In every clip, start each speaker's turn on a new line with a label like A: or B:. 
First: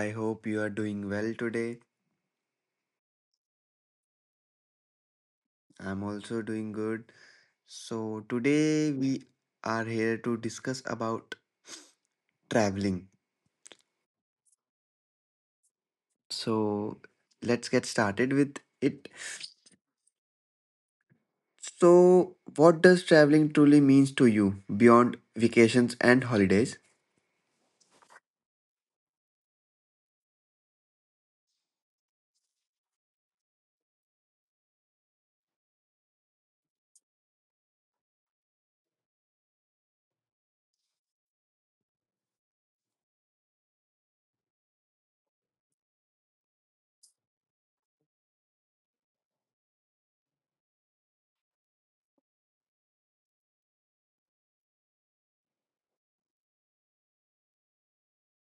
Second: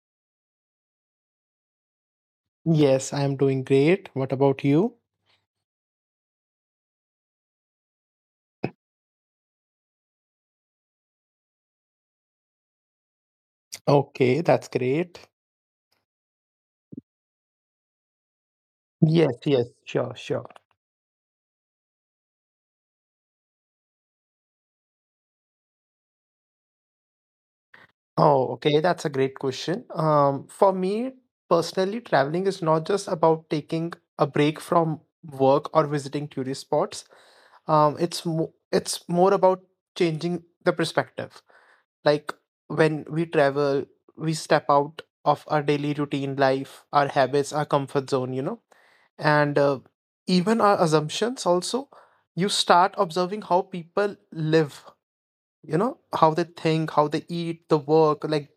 A: I hope you are doing well today.
B: Yes, I am doing great. What about you?
A: I'm also doing good. So, today we are here to discuss about traveling.
B: Okay, that's great.
A: So, let's get started with it.
B: Yes, yes, sure, sure.
A: So, what does traveling truly means to you beyond vacations and holidays?
B: Oh, okay, that's a great question. For me personally, traveling is not just about taking a break from work or visiting tourist spots. It's more about changing the perspective. Like when we travel, we step out of our daily routine life, our habits, our comfort zone. And even our assumptions also, you start observing how people live, how they think, how they eat, the work, like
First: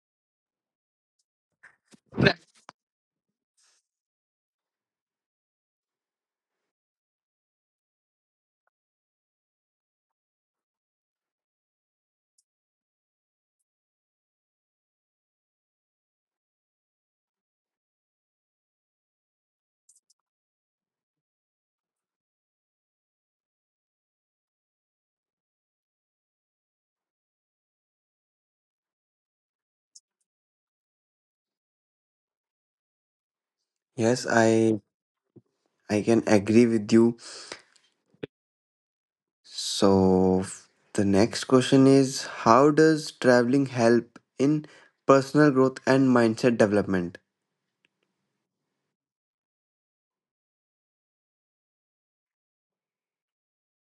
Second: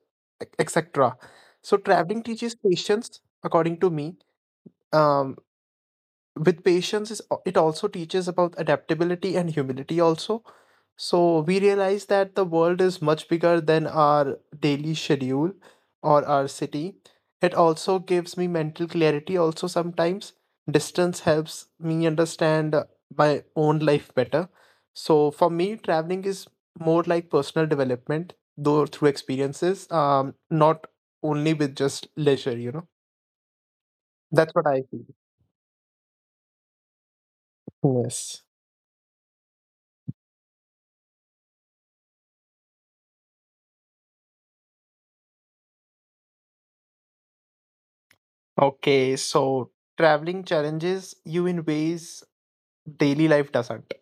B: etc. So traveling teaches patience, according to me. um, with patience, is it also teaches about adaptability and humility also. So we realize that the world is much bigger than our daily schedule or our city. It also gives me mental clarity also sometimes. Distance helps me understand my own life better. So for me, traveling is more like personal development though through experiences, not only with just leisure.
A: Yes,
B: That's what I
A: I
B: feel.
A: I can agree with you.
B: Yes.
A: So, the next question is how does traveling help in personal growth and mindset development?
B: Okay, so traveling challenges you in ways daily life doesn't.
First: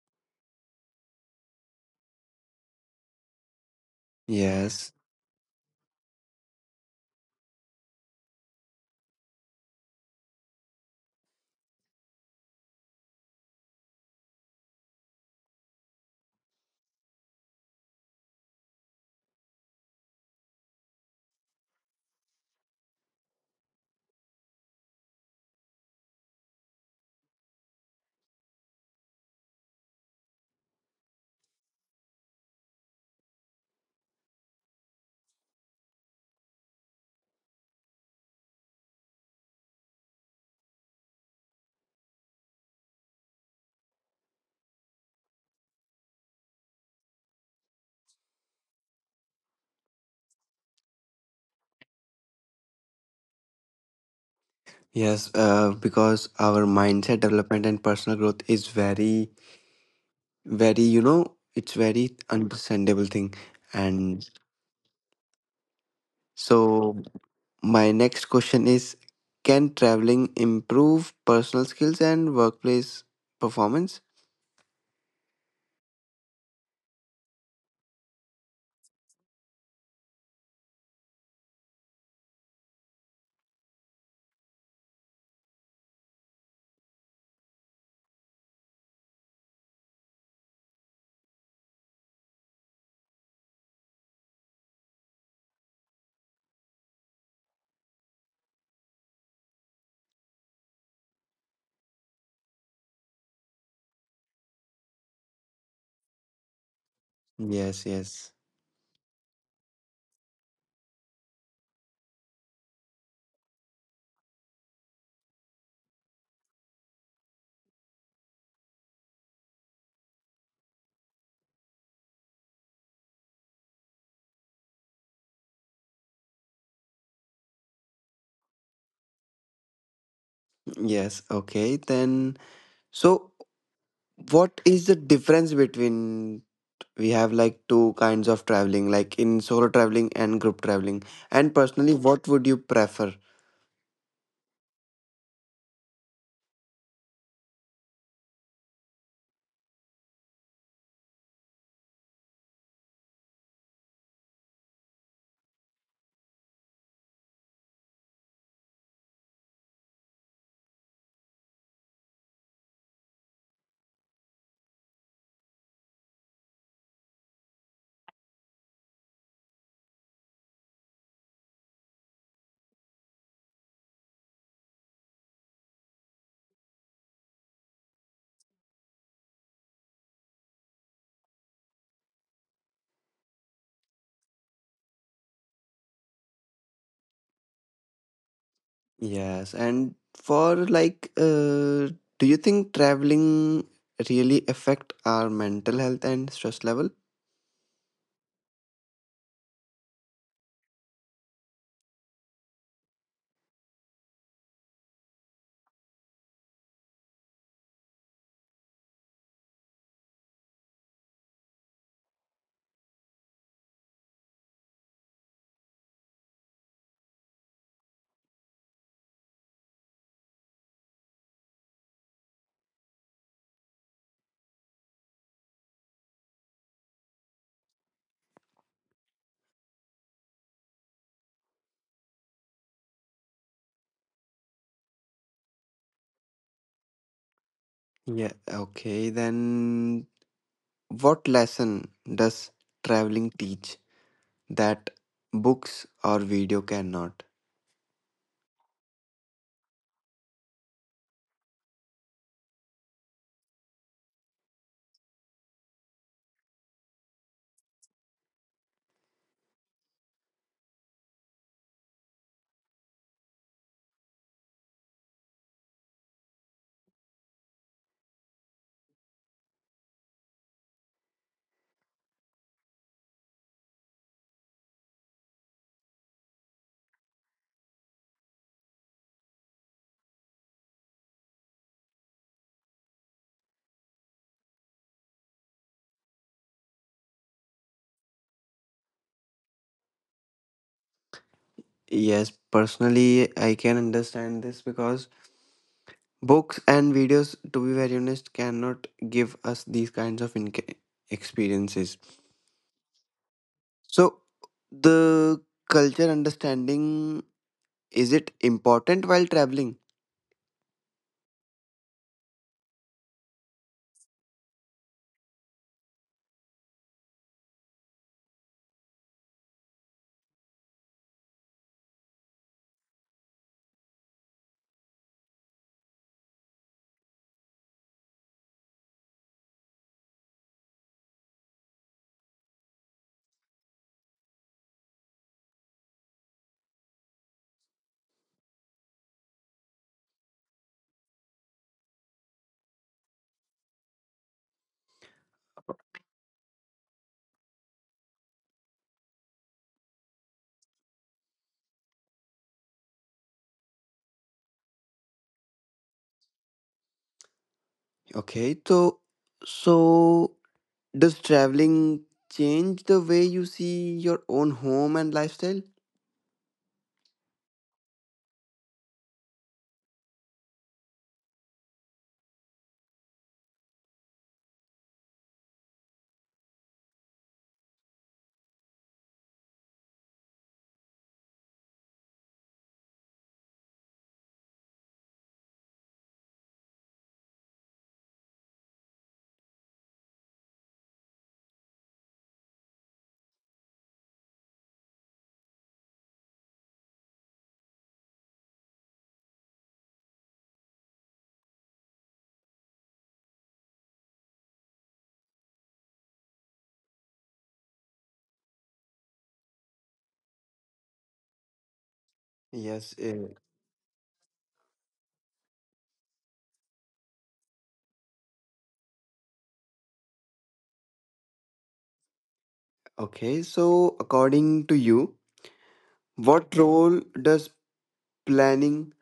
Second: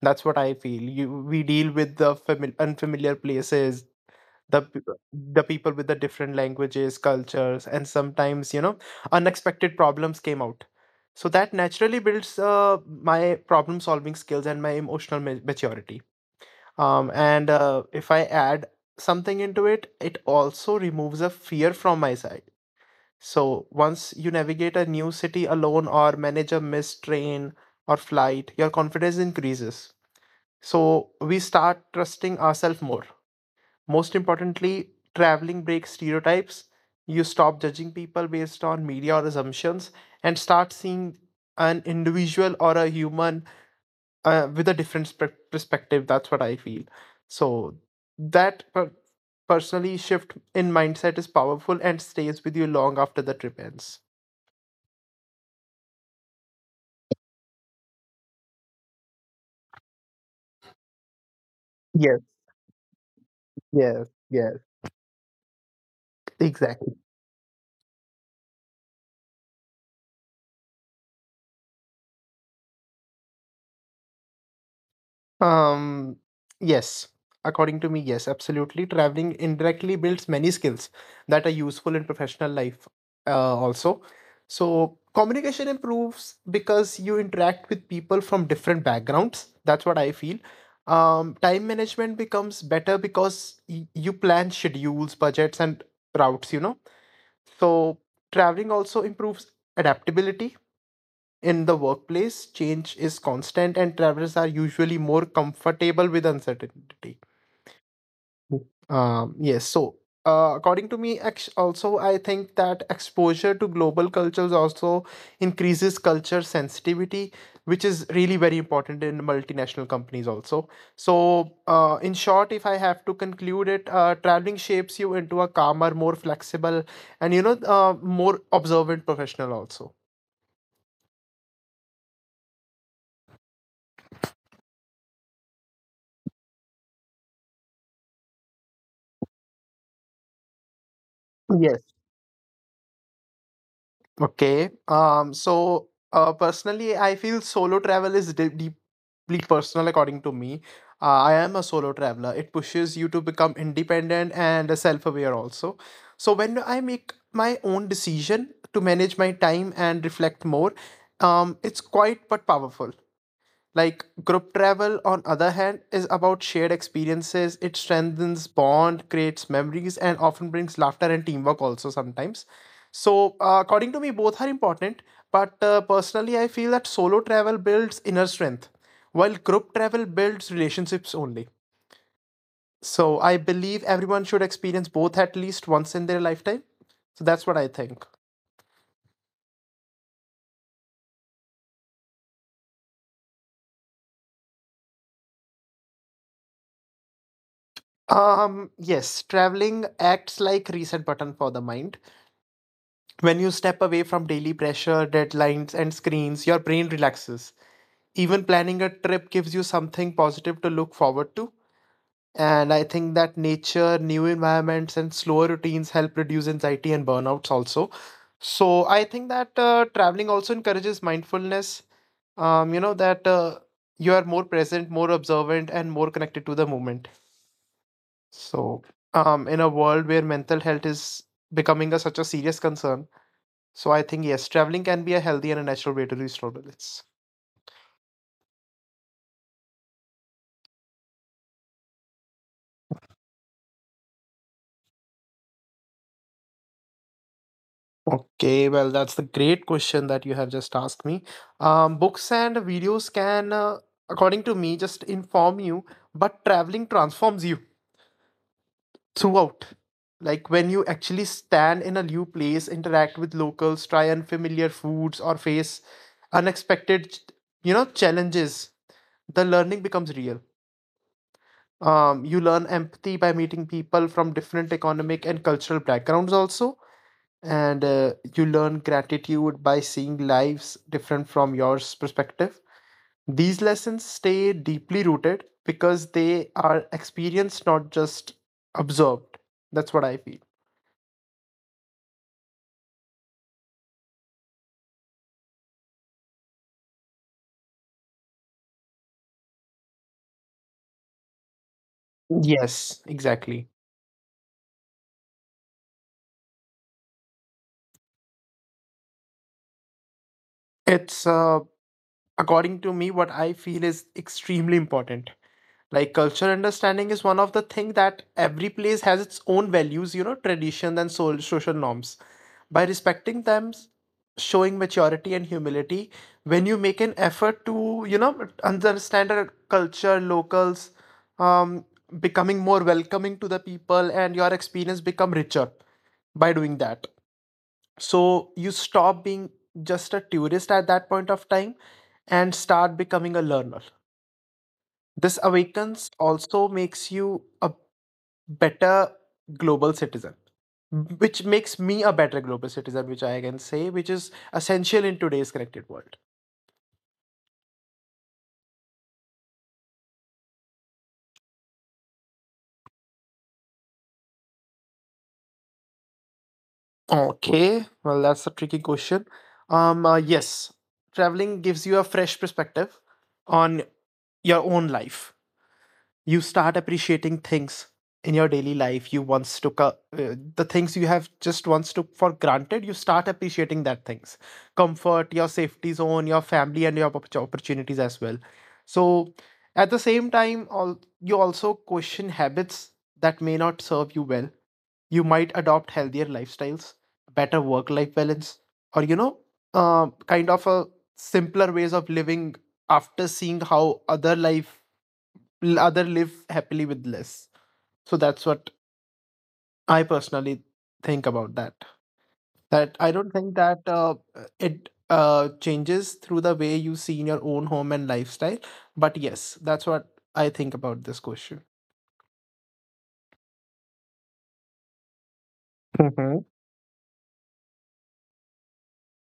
B: That's what I feel. You, we deal with the unfamiliar places, the p-
A: Yes,
B: the people with the different languages, cultures, and sometimes, you know, unexpected problems came out. So that naturally builds my problem solving skills and my emotional maturity. And If I add something into it, it also removes a fear from my side. So, once you navigate a new city alone or manage a missed train or flight, your confidence increases. So, we start trusting ourselves more. Most importantly, traveling breaks stereotypes. You stop judging people based on media or assumptions and start seeing an individual or a human with a different perspective. That's what I feel. So, that per- personally shift in mindset is powerful and stays with you long after the trip ends.
A: Yes, because our mindset development and personal growth is very, very, it's very
B: Yes.
A: understandable thing.
B: Yes,
A: And
B: yes, exactly.
A: so my next question is, can traveling improve personal skills and workplace performance?
B: Um, yes, according to me, yes, absolutely. Traveling indirectly builds many skills that are useful in professional life, also. So communication improves because you interact with people from different backgrounds. That's what I feel. Time management becomes better because y you plan schedules, budgets, and routes, you know. So traveling also improves adaptability. In the workplace, change is constant and travelers are usually more comfortable with uncertainty.
A: Yes, yes.
B: Yes, so according to me, also, I think that exposure to global cultures also increases culture sensitivity, which is really very important in multinational companies, also. So, in short, if I have to conclude it, traveling shapes you into a calmer, more flexible, and more observant professional, also.
A: Yes, okay. Then, so what is the difference between we have like two kinds of traveling, like in solo traveling and group traveling? And
B: Yes.
A: personally, what would you prefer?
B: Okay. So, personally, I feel solo travel is deeply personal, according to me. I am a solo traveler. It pushes you to become independent and self-aware also. So when I make my own decision to manage my time and reflect more, it's quiet but powerful. Like group travel, on other hand, is about shared experiences. It strengthens bond, creates memories, and often brings laughter and teamwork also sometimes. So, according to me, both are important. But personally, I feel that solo travel builds inner strength, while group travel builds relationships only. So, I believe everyone should experience both at least once in their lifetime. So, that's what I think.
A: Yes, and for do you think traveling really affect our mental health and stress level?
B: Yes, traveling acts like reset button for the mind. When you step away from daily pressure, deadlines, and screens, your brain relaxes. Even planning a trip gives you something positive to look forward to. And I think that nature, new environments, and slower routines help reduce anxiety and burnouts also. So I think that traveling also encourages mindfulness. You know, that You are more present, more observant, and more connected to the moment. So, in a world where mental health is becoming a, such a serious concern, so I think yes, traveling can be a healthy and a natural way to restore balance.
A: Yeah, okay, then what lesson does traveling teach that books or video cannot?
B: Okay, well, that's the great question that you have just asked me. Books and videos can, according to me, just inform you, but traveling transforms you throughout. Like when you actually stand in a new place, interact with locals, try unfamiliar foods, or face unexpected, you know, challenges, the learning becomes real. You learn empathy by meeting people from different economic and cultural backgrounds also, and you learn gratitude by seeing lives different from yours perspective. These lessons stay deeply rooted because they are experienced, not just observed. That's what I feel.
A: Yes, personally, I can understand this because books and videos, to be very honest, cannot give us these kinds of inca experiences.
B: Yes, exactly.
A: So, the culture understanding, is it important while traveling?
B: It's according to me, what I feel is extremely important. Like cultural understanding is one of the thing that every place has its own values, you know, tradition and social norms. By respecting them, showing maturity and humility. When you make an effort to, you know, understand a culture locals, um becoming more welcoming to the people, and your experience become richer by doing that. So you stop being just a tourist at that point of time and start becoming a learner. This awakens also makes you a better global citizen, which makes me a better global citizen, which I can say, which is essential in today's connected world.
A: Okay, so does traveling change the way you see your own home and lifestyle?
B: Okay, well, that's a tricky question. Yes, traveling gives you a fresh perspective on your own life. You start appreciating things in your daily life you once took a, the things you have just once took for granted, you start appreciating that things. Comfort, your safety zone, your family, and your opportunities as well. So at the same time all, you also question habits that may not serve you well. You might adopt healthier lifestyles, better work life balance, or kind of a simpler ways of living after seeing how other life other live happily with less. So that's what I personally think about that, that I
A: Yes.
B: don't think
A: eh,
B: that it changes through the way you see in your own home and lifestyle. But yes, that's what I think about this question.
A: Okay, so according to you,
B: Hmm.
A: what role does planning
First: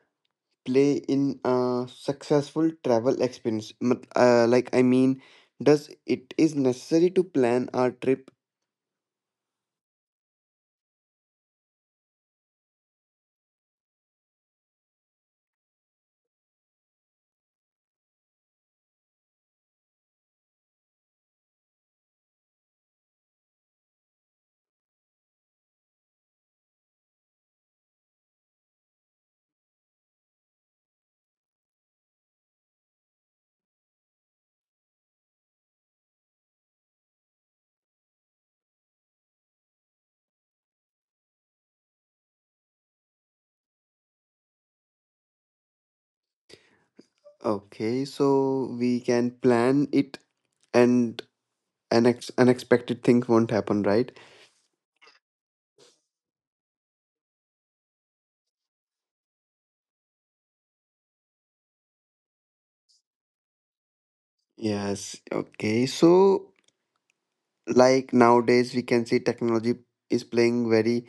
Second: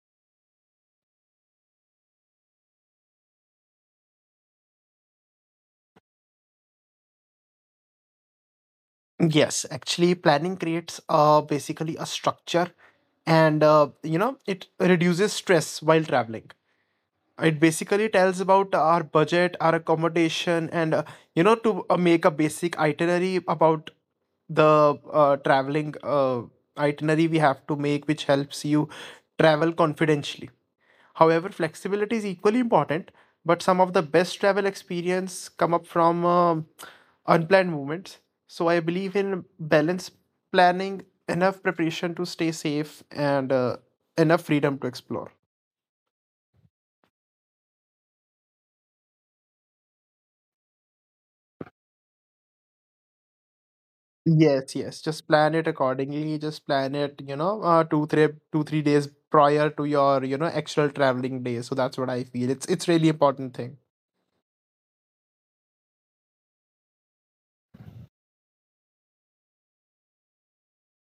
A: play in a successful travel experience? Like I mean, does it is necessary to plan our trip?
B: Yes, actually planning creates basically a structure, and you know it reduces stress while traveling. It basically tells about our budget, our accommodation, and you know, to make a basic itinerary about the traveling itinerary we have to make, which helps you travel confidentially. However, flexibility is equally important, but some of the best travel experience come up from unplanned movements. So I believe in balance, planning, enough preparation to stay safe and enough freedom to explore.
A: Okay, so we can plan it and unexpected things won't happen, right?
B: Yes, yes. Just plan it accordingly. Just plan it, you know, two, three, two, 3 days prior to your, you know, actual traveling day. So that's what I feel. It's really important thing.
A: Yes, okay. So, like nowadays, we can see technology is playing very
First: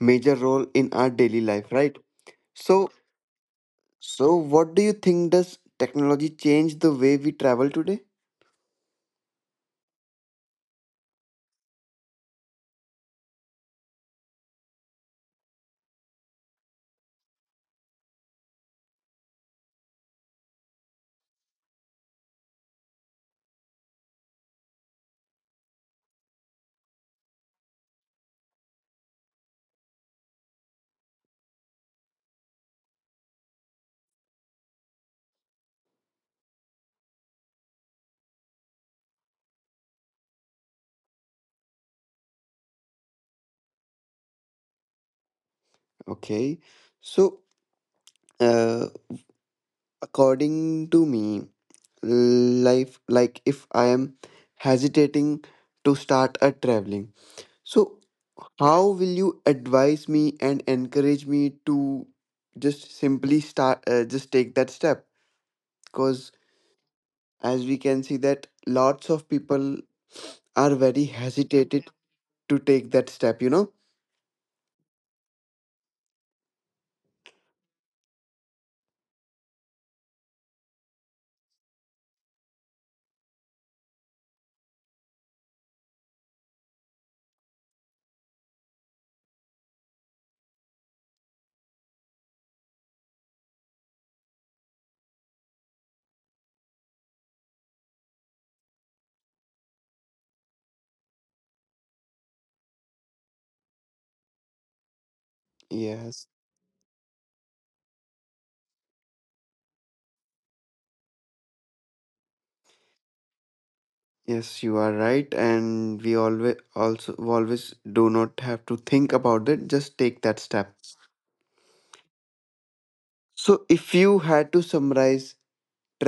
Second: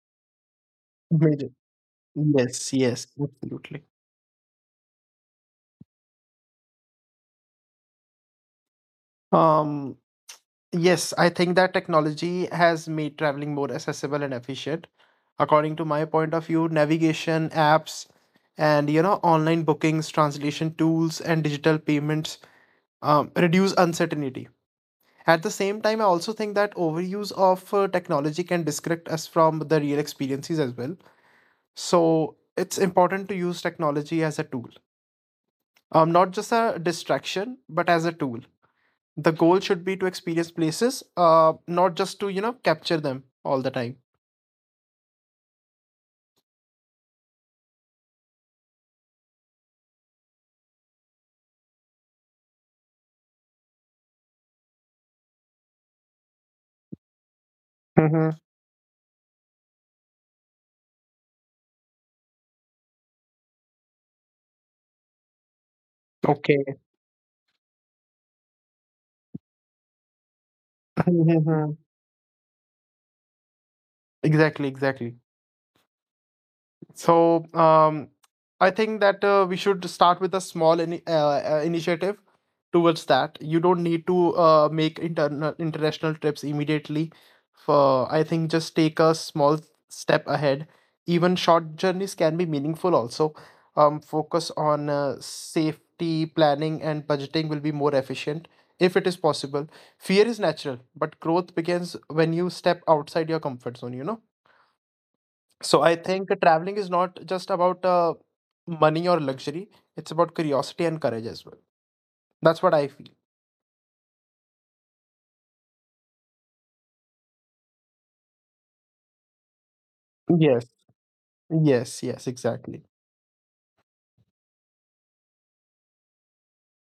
A: major role in our daily
B: Major.
A: life, right?
B: Yes,
A: So,
B: yes, absolutely.
A: so what do you think, does technology change the way we travel today?
B: Um, yes, I think that technology has made traveling more accessible and efficient. According to my point of view, navigation apps and you know online bookings, translation tools, and digital payments reduce uncertainty. At the same time, I also think that overuse of technology can disconnect us from the real experiences as well. So it's important to use technology as a tool, not just a distraction, but as a tool. The goal should be to experience places, not just to, you know, capture them all the time.
A: Okay. So, uh, according to me, life like if I am hesitating to start a traveling, so
B: Mm-hmm.
A: how will you advise me and encourage me to just simply start, just take that step? Because
B: Okay.
A: as we can see that lots of people are very
B: Mm-hmm.
A: hesitated to take that step, you know?
B: Exactly, exactly. So I think that we should start with a small initiative towards that. You don't need to make internal international trips immediately. For I think just take a small step ahead. Even short journeys can be meaningful. Also, focus on safety planning and budgeting will be more efficient if it is possible. Fear is natural, but growth begins when you step outside your comfort zone. You know. So I think
A: Yes,
B: traveling is not just about money or luxury, it's about curiosity and courage as well. That's what I feel.
A: yes, you are right. And we always also always do not have to think about it, just take that
B: Yes,
A: step.
B: yes, yes, exactly.
A: So, if you had to summarize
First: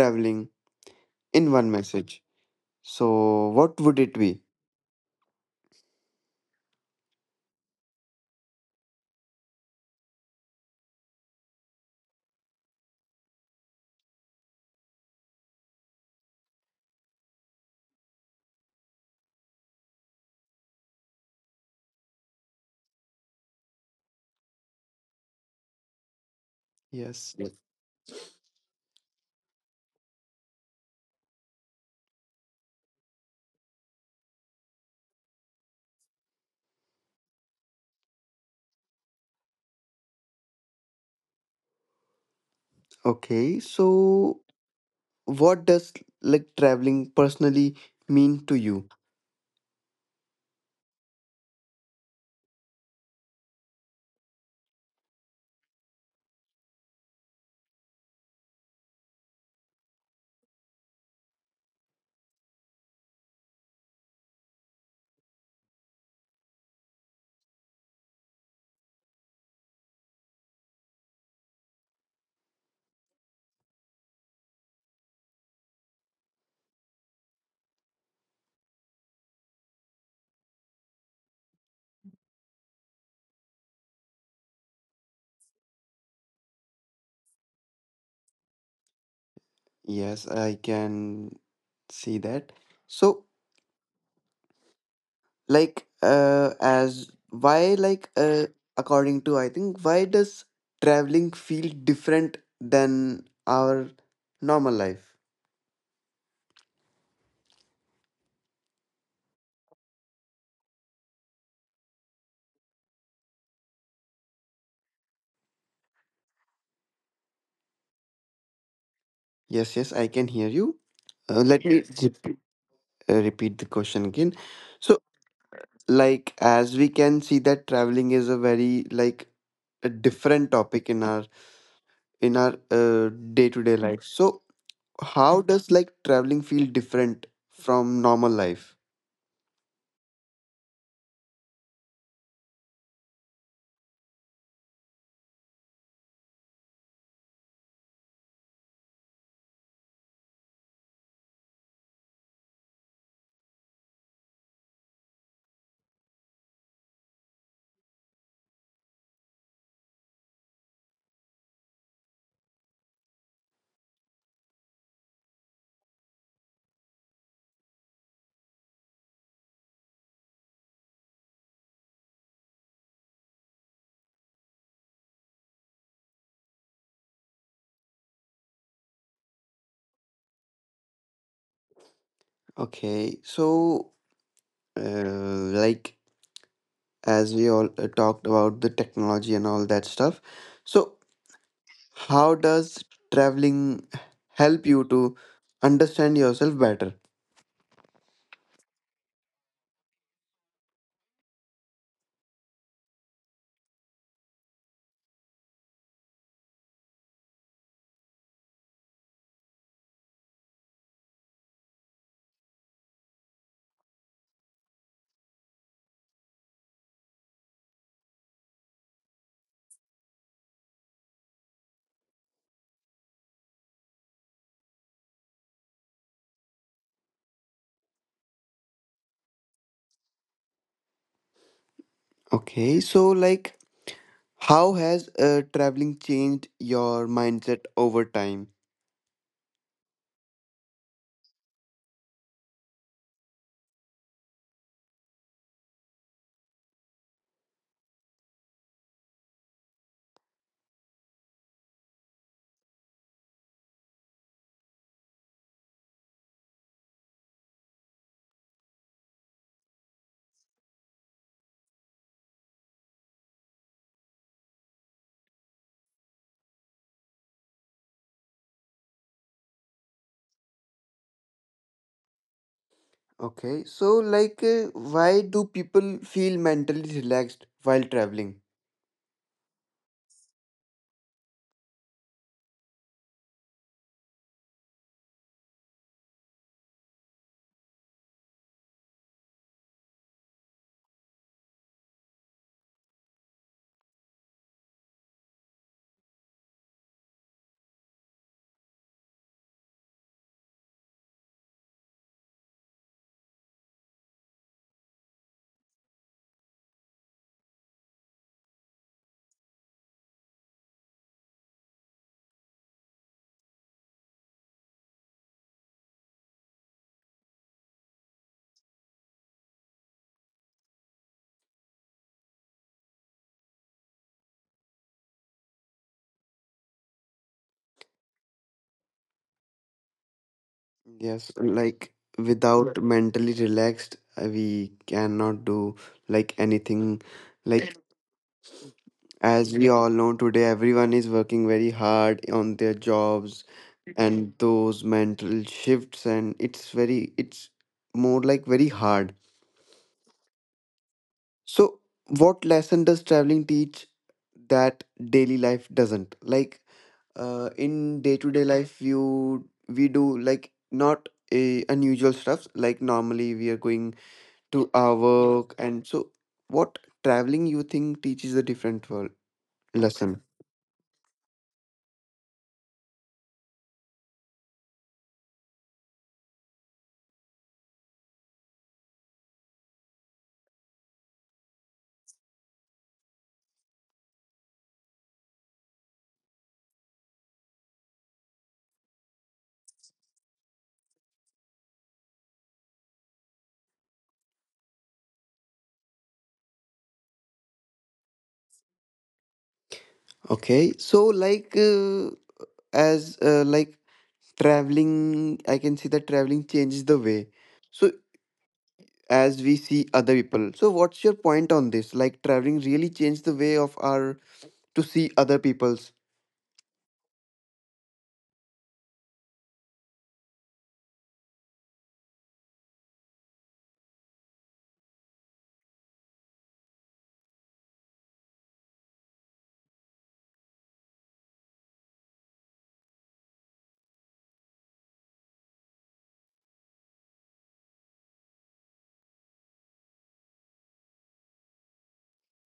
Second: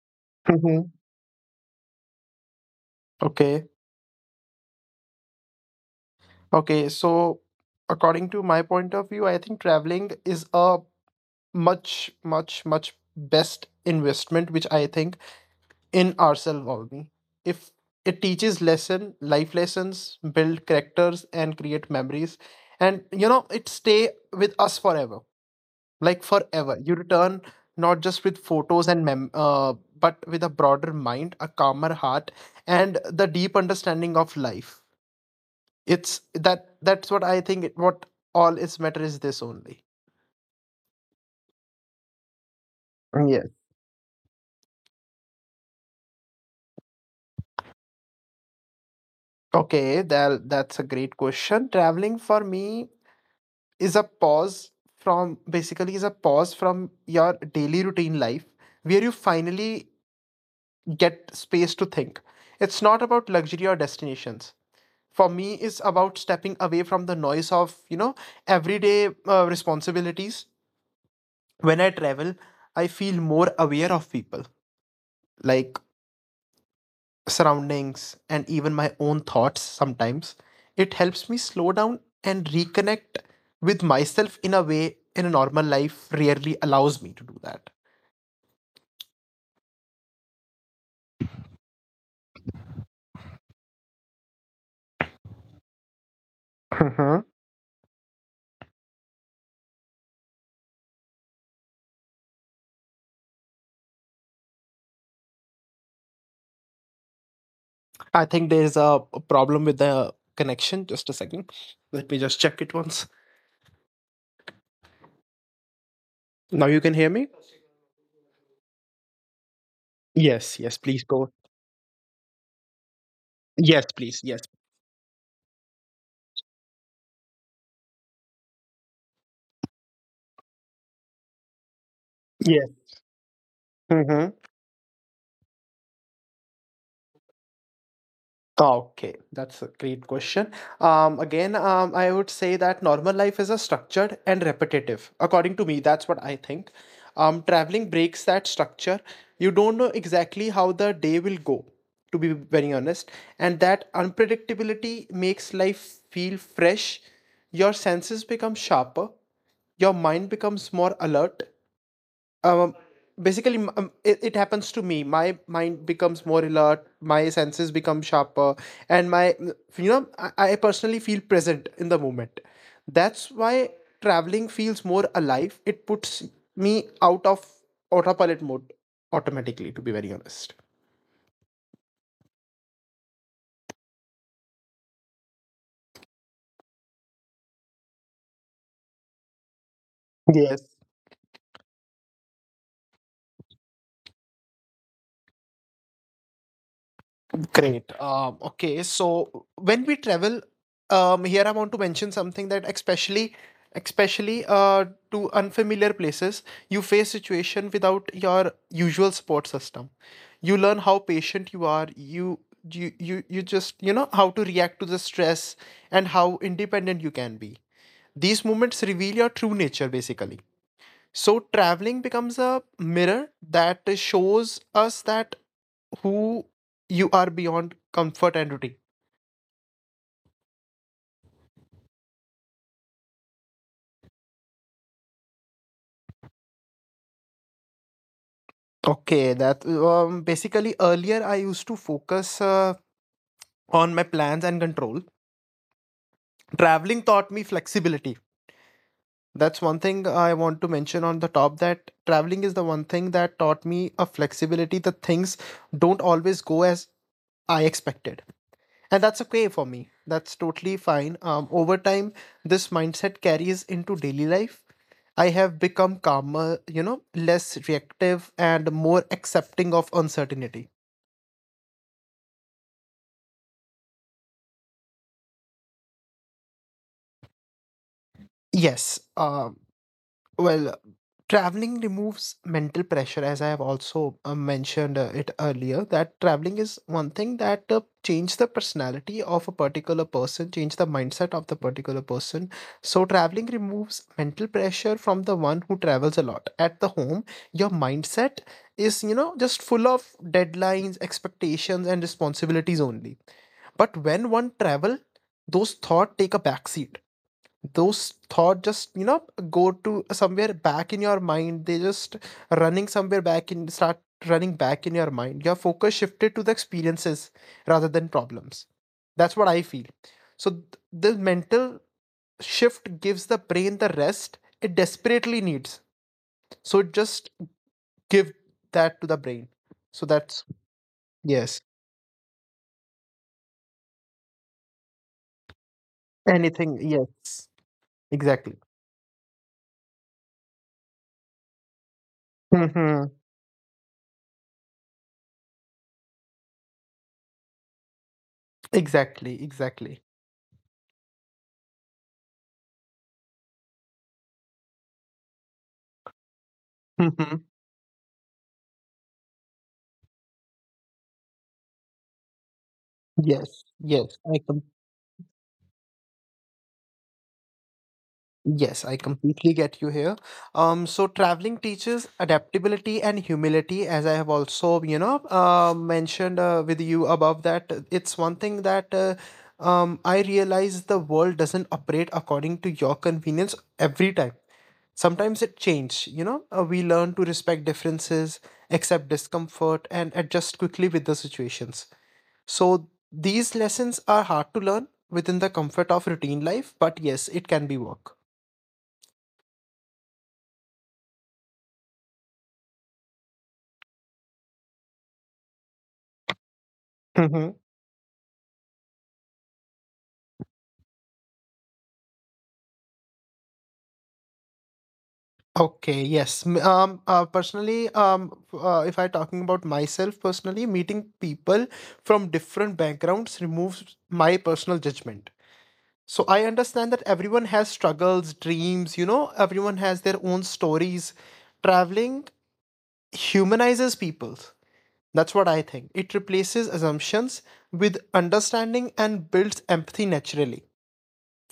A: traveling
B: Mm-hmm.
A: in one message,
B: Okay,
A: so what would it be?
B: okay. So, according to my point of view, I think traveling is a much, much, much best investment, which I think in ourselves only. If it teaches lesson, life lessons, build characters, and create memories, and you know, it stay with us forever. Like forever. You return not just with photos
A: Yes.
B: and but with a broader mind, a calmer heart, and the deep understanding of life. It's that, that's what I think. What all is matter is this only. Yes.
A: Okay, so what does like traveling personally
B: Okay, that
A: mean
B: that's a
A: to you?
B: great question. Traveling for me is a pause from basically is a pause from your daily routine life where you finally get space to think. It's not about luxury or destinations. For me is about stepping away from the noise of everyday responsibilities. When I travel, I feel more aware of people, like surroundings and even my own thoughts sometimes. It helps me slow down and reconnect with myself in a way in a normal life rarely allows me to do that.
A: Yes, I can see that. So,
B: Mhm.
A: like, uh, as why, like, uh, according to I think, why does traveling feel different than our normal
B: I
A: life?
B: think there's a problem with the connection. Just a second, let me just check it once. Now you can hear me? Yes, yes, please go.
A: Yes, yes, I can hear you.
B: Yes,
A: Let me
B: please, yes.
A: Repeat, repeat the question again. So, like, as we can see that traveling is a very like a different
B: Yes.
A: topic in our in
B: Mm-hmm.
A: our uh, day-to-day life, so how does like traveling feel different
B: Okay, that's a
A: from normal
B: great
A: life?
B: question. Again, I would say that normal life is a structured and repetitive. According to me, that's what I think. Traveling breaks that structure. You don't know exactly how the day will go, to be very honest. And that unpredictability makes life feel fresh. Your senses become sharper. Your mind becomes more alert. um Basically, it happens to me, my mind becomes more alert, my senses become sharper, and my, I personally feel present in the moment. That's why traveling feels more alive. It puts me out of autopilot mode automatically, to be very honest.
A: Okay, so like, as we all talked about the technology and all that stuff, so
B: Yes.
A: how does traveling help you to understand yourself better?
B: Great. Okay, so when we travel, here I want to mention something that especially, especially to unfamiliar places, you face situation without your usual support system. You learn how patient you are. You just you know how to react to the stress and how independent you can be. These moments reveal your true nature, basically. So traveling becomes a mirror that shows us that who you are beyond comfort and routine.
A: Okay, so like how has traveling changed your mindset over time?
B: Okay, that basically earlier I used to focus on my plans and control. Traveling taught me flexibility. That's one thing I want to mention on the top, that traveling is the one thing that taught me a flexibility. The things don't always go as I expected, and that's okay for me, that's totally fine. Over time, this mindset carries into daily life. I have become calmer, you know, less reactive and more accepting of uncertainty.
A: Okay, so like, why do people feel mentally relaxed while traveling?
B: Yes. um Well, traveling removes mental pressure, as I have also mentioned it earlier, that traveling is one thing that change the personality of a particular person, change the mindset of the particular person. So traveling removes mental pressure from the one who travels a lot. At the home, your mindset is, you know, just full of deadlines, expectations, and responsibilities only. But when one travel, those thoughts take a backseat. Those thought just, you know, go to somewhere back in your mind. They just running somewhere back in, start running back in your mind. Your focus shifted to the experiences rather than problems. That's what I feel. So the mental shift gives the brain the rest it desperately needs. So it just give that to the brain, so
A: Yes,
B: that's.
A: like
B: Yes,
A: without mentally relaxed, we cannot do like anything.
B: anything,
A: Like,
B: yes,
A: as
B: exactly.
A: we all know today, everyone is working very hard on their jobs
B: Hmm,
A: and those mental shifts, and it's very, it's more like very hard.
B: exactly, exactly.
A: So, what lesson does traveling teach that daily life doesn't? Like, in day to
B: Hmm.
A: day life you we do like not a unusual stuffs, like normally we are going
B: Yes,
A: to our
B: yes. I
A: work, and so what traveling you think teaches a different world
B: Yes, I
A: lesson?
B: completely get you here. So traveling teaches adaptability and humility, as I have also, you know, mentioned with you above that. It's one thing that I realize the world doesn't operate according to your convenience every time. Sometimes it changes, you know. We learn to respect differences, accept discomfort, and adjust quickly with the situations. So these lessons are hard to learn within the comfort of routine life, but yes, it can be work.
A: Okay, so like as like traveling, I can see that traveling changes the way, so as we see other people, so what's your point on this, like traveling really changed the way of our to see other people's?
B: Okay, yes. Personally, if I talking about myself personally, meeting people from different backgrounds removes my personal judgment. So I understand that everyone has struggles, dreams, you know, everyone has their own stories. Traveling humanizes people. That's what I think. It replaces assumptions with understanding and builds empathy naturally.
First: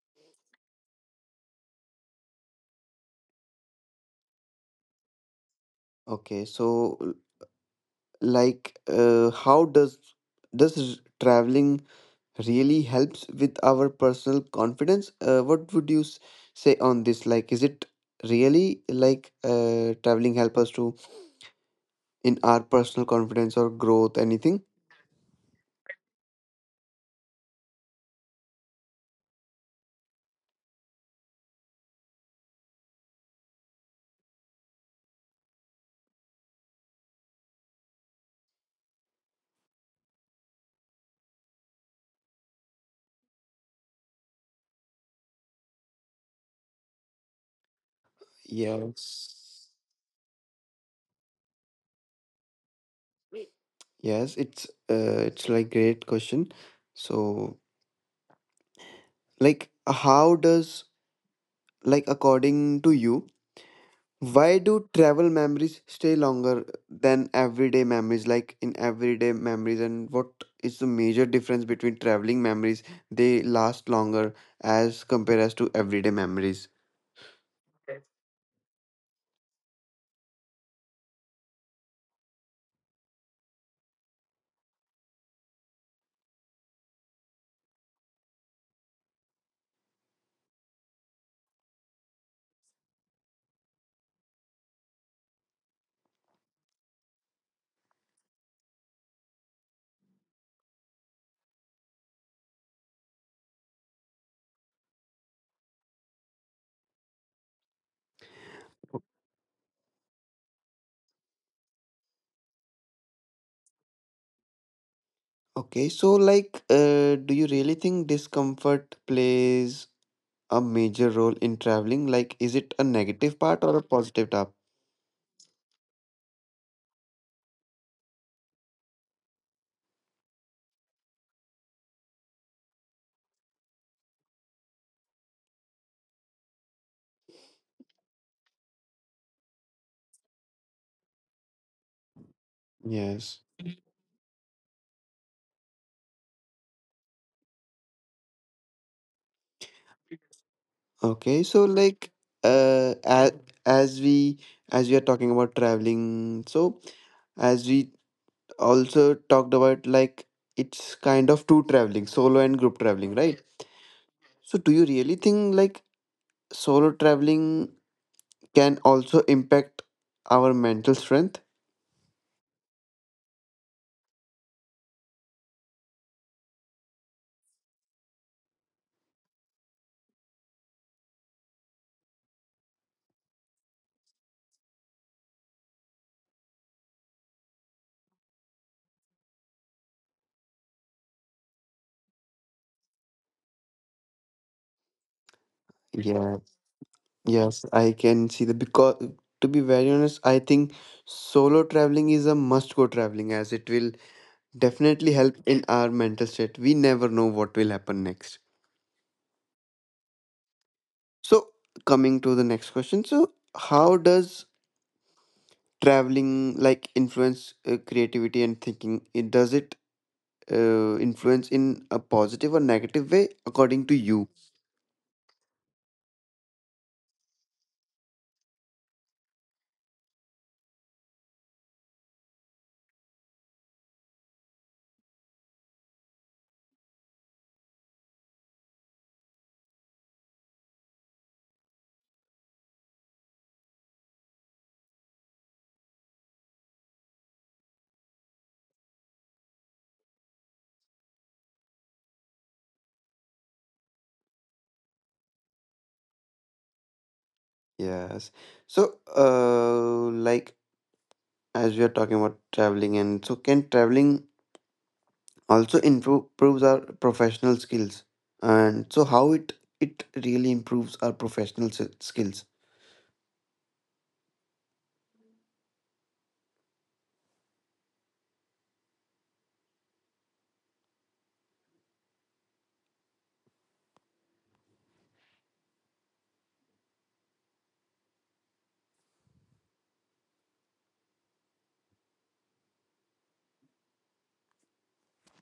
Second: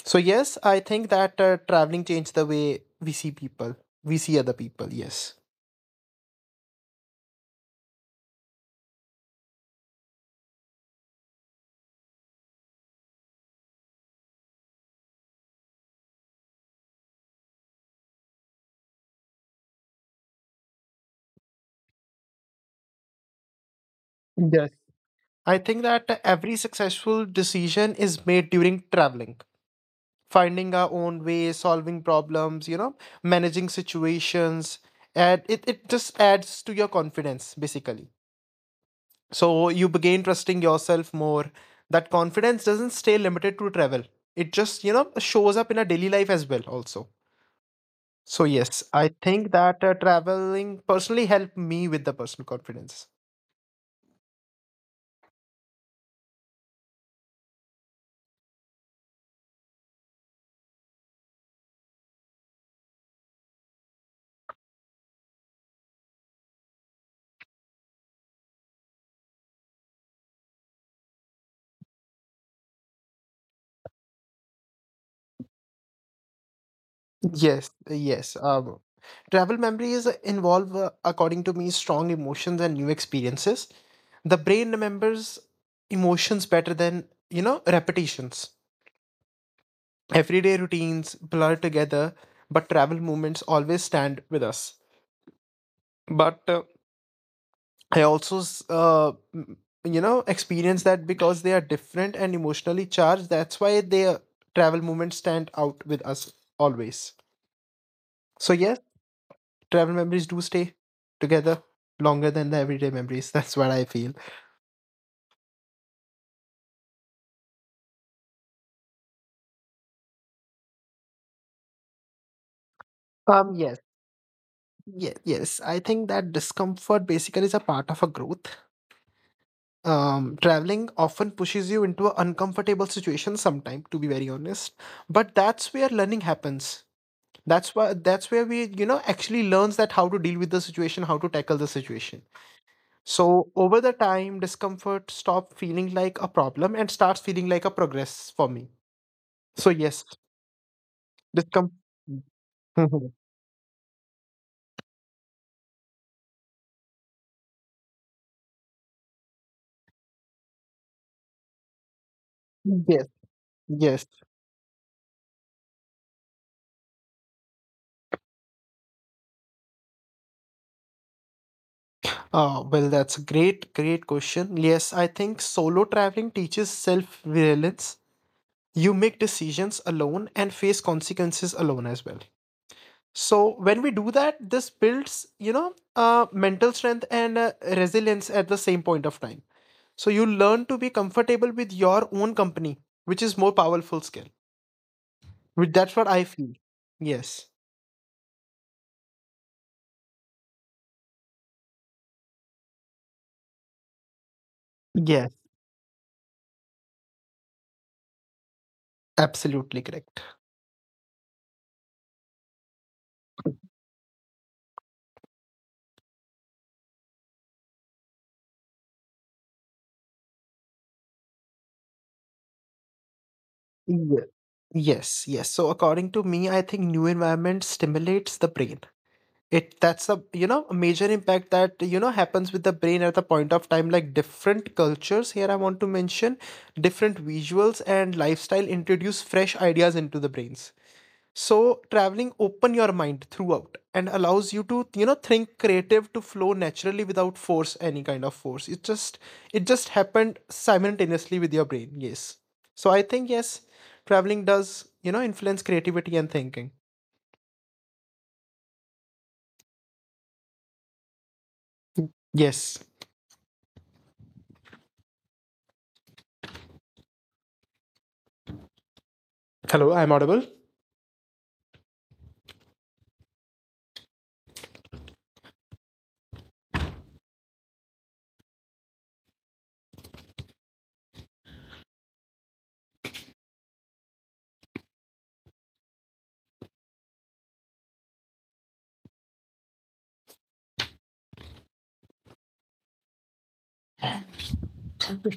B: So yes, I think that traveling changed the way we see people, we see other people. Yes.
A: Okay, so like, how does traveling really helps with our personal confidence? What would you say on this, like is it really like traveling help us to in our personal confidence or growth
B: Yes.
A: anything?
B: I think that every successful decision is made during traveling, finding our own way, solving problems, you know, managing situations. And it just adds to your confidence, basically. So you begin trusting yourself more. That confidence doesn't stay limited to travel, it just, you know, shows up in our daily life as well, also. So yes, I think
A: Yes,
B: that traveling personally helped me with the personal confidence.
A: yes, it's like great question. So like how does, like according to you, why do travel memories stay longer than everyday memories? Like in everyday memories, and what is the major difference between traveling memories? They last longer as compared as to everyday memories.
B: Yes, yes. Travel memories involve, according to me, strong emotions and new experiences. The brain remembers emotions better than, you know, repetitions. Everyday routines blur together, but travel moments always stand with us. But I also, you know, experience that because they are different and emotionally charged, that's why their travel moments stand out with us always. So yes, travel memories do stay together longer than the everyday memories. That's what I feel.
A: Okay, so like, do you really think discomfort plays a major role in traveling? Like, is it a negative part or a
B: Yes,
A: positive part?
B: yes, yes. I think that discomfort basically is a part of a growth. Traveling often pushes you into an uncomfortable situation sometime, to be very honest. But that's where learning happens. That's why, that's where we, you know, actually learns that how to deal with the situation, how to tackle the situation.
A: Yes.
B: So over the time, discomfort stop feeling like a problem and starts feeling like a progress for me. So yes,
A: Okay, so
B: discomfort.
A: like, uh,
B: Mhm.
A: as, as we as we are talking about traveling, so as we also talked about like it's kind of two traveling, solo and group
B: Yes,
A: traveling, right?
B: yes.
A: So do you really think like solo traveling can also impact our mental strength?
B: Well, that's a great question. Yes, I think solo traveling teaches self-reliance. You make decisions alone and face consequences alone as well. So when we do that, this builds, you know, mental strength and resilience at the same point of time. So you learn to be comfortable with your own company, which is more powerful skill. Which that's what I
A: Yeah,
B: feel. Yes.
A: yes, I can see the because to be very honest, I think solo traveling is a must go traveling as it will definitely
B: Yes,
A: help in our mental state. We never know what will happen next.
B: absolutely correct.
A: So coming to the next question. So how does traveling like influence creativity and thinking? It does it influence in a positive or negative way according to
B: Ye-
A: you?
B: Yes, yes. So according to me, I think new environment stimulates the brain. It that's a, you know, a major impact that, you know, happens with the brain at the point of time. Like different cultures, here I want to mention different visuals and lifestyle introduce fresh ideas into the brains. So traveling open your mind throughout and allows you to, you know, think creative to flow naturally without force, any kind of force. It just, it just happened simultaneously with your brain. Yes. So I think yes, traveling does, you know, influence creativity and thinking.
A: Yes, so like, as we are talking about
B: Yes.
A: traveling, and so can traveling also improves our professional skills, and so how it,
B: Hello,
A: it
B: I'm audible.
A: really improves our professional skills?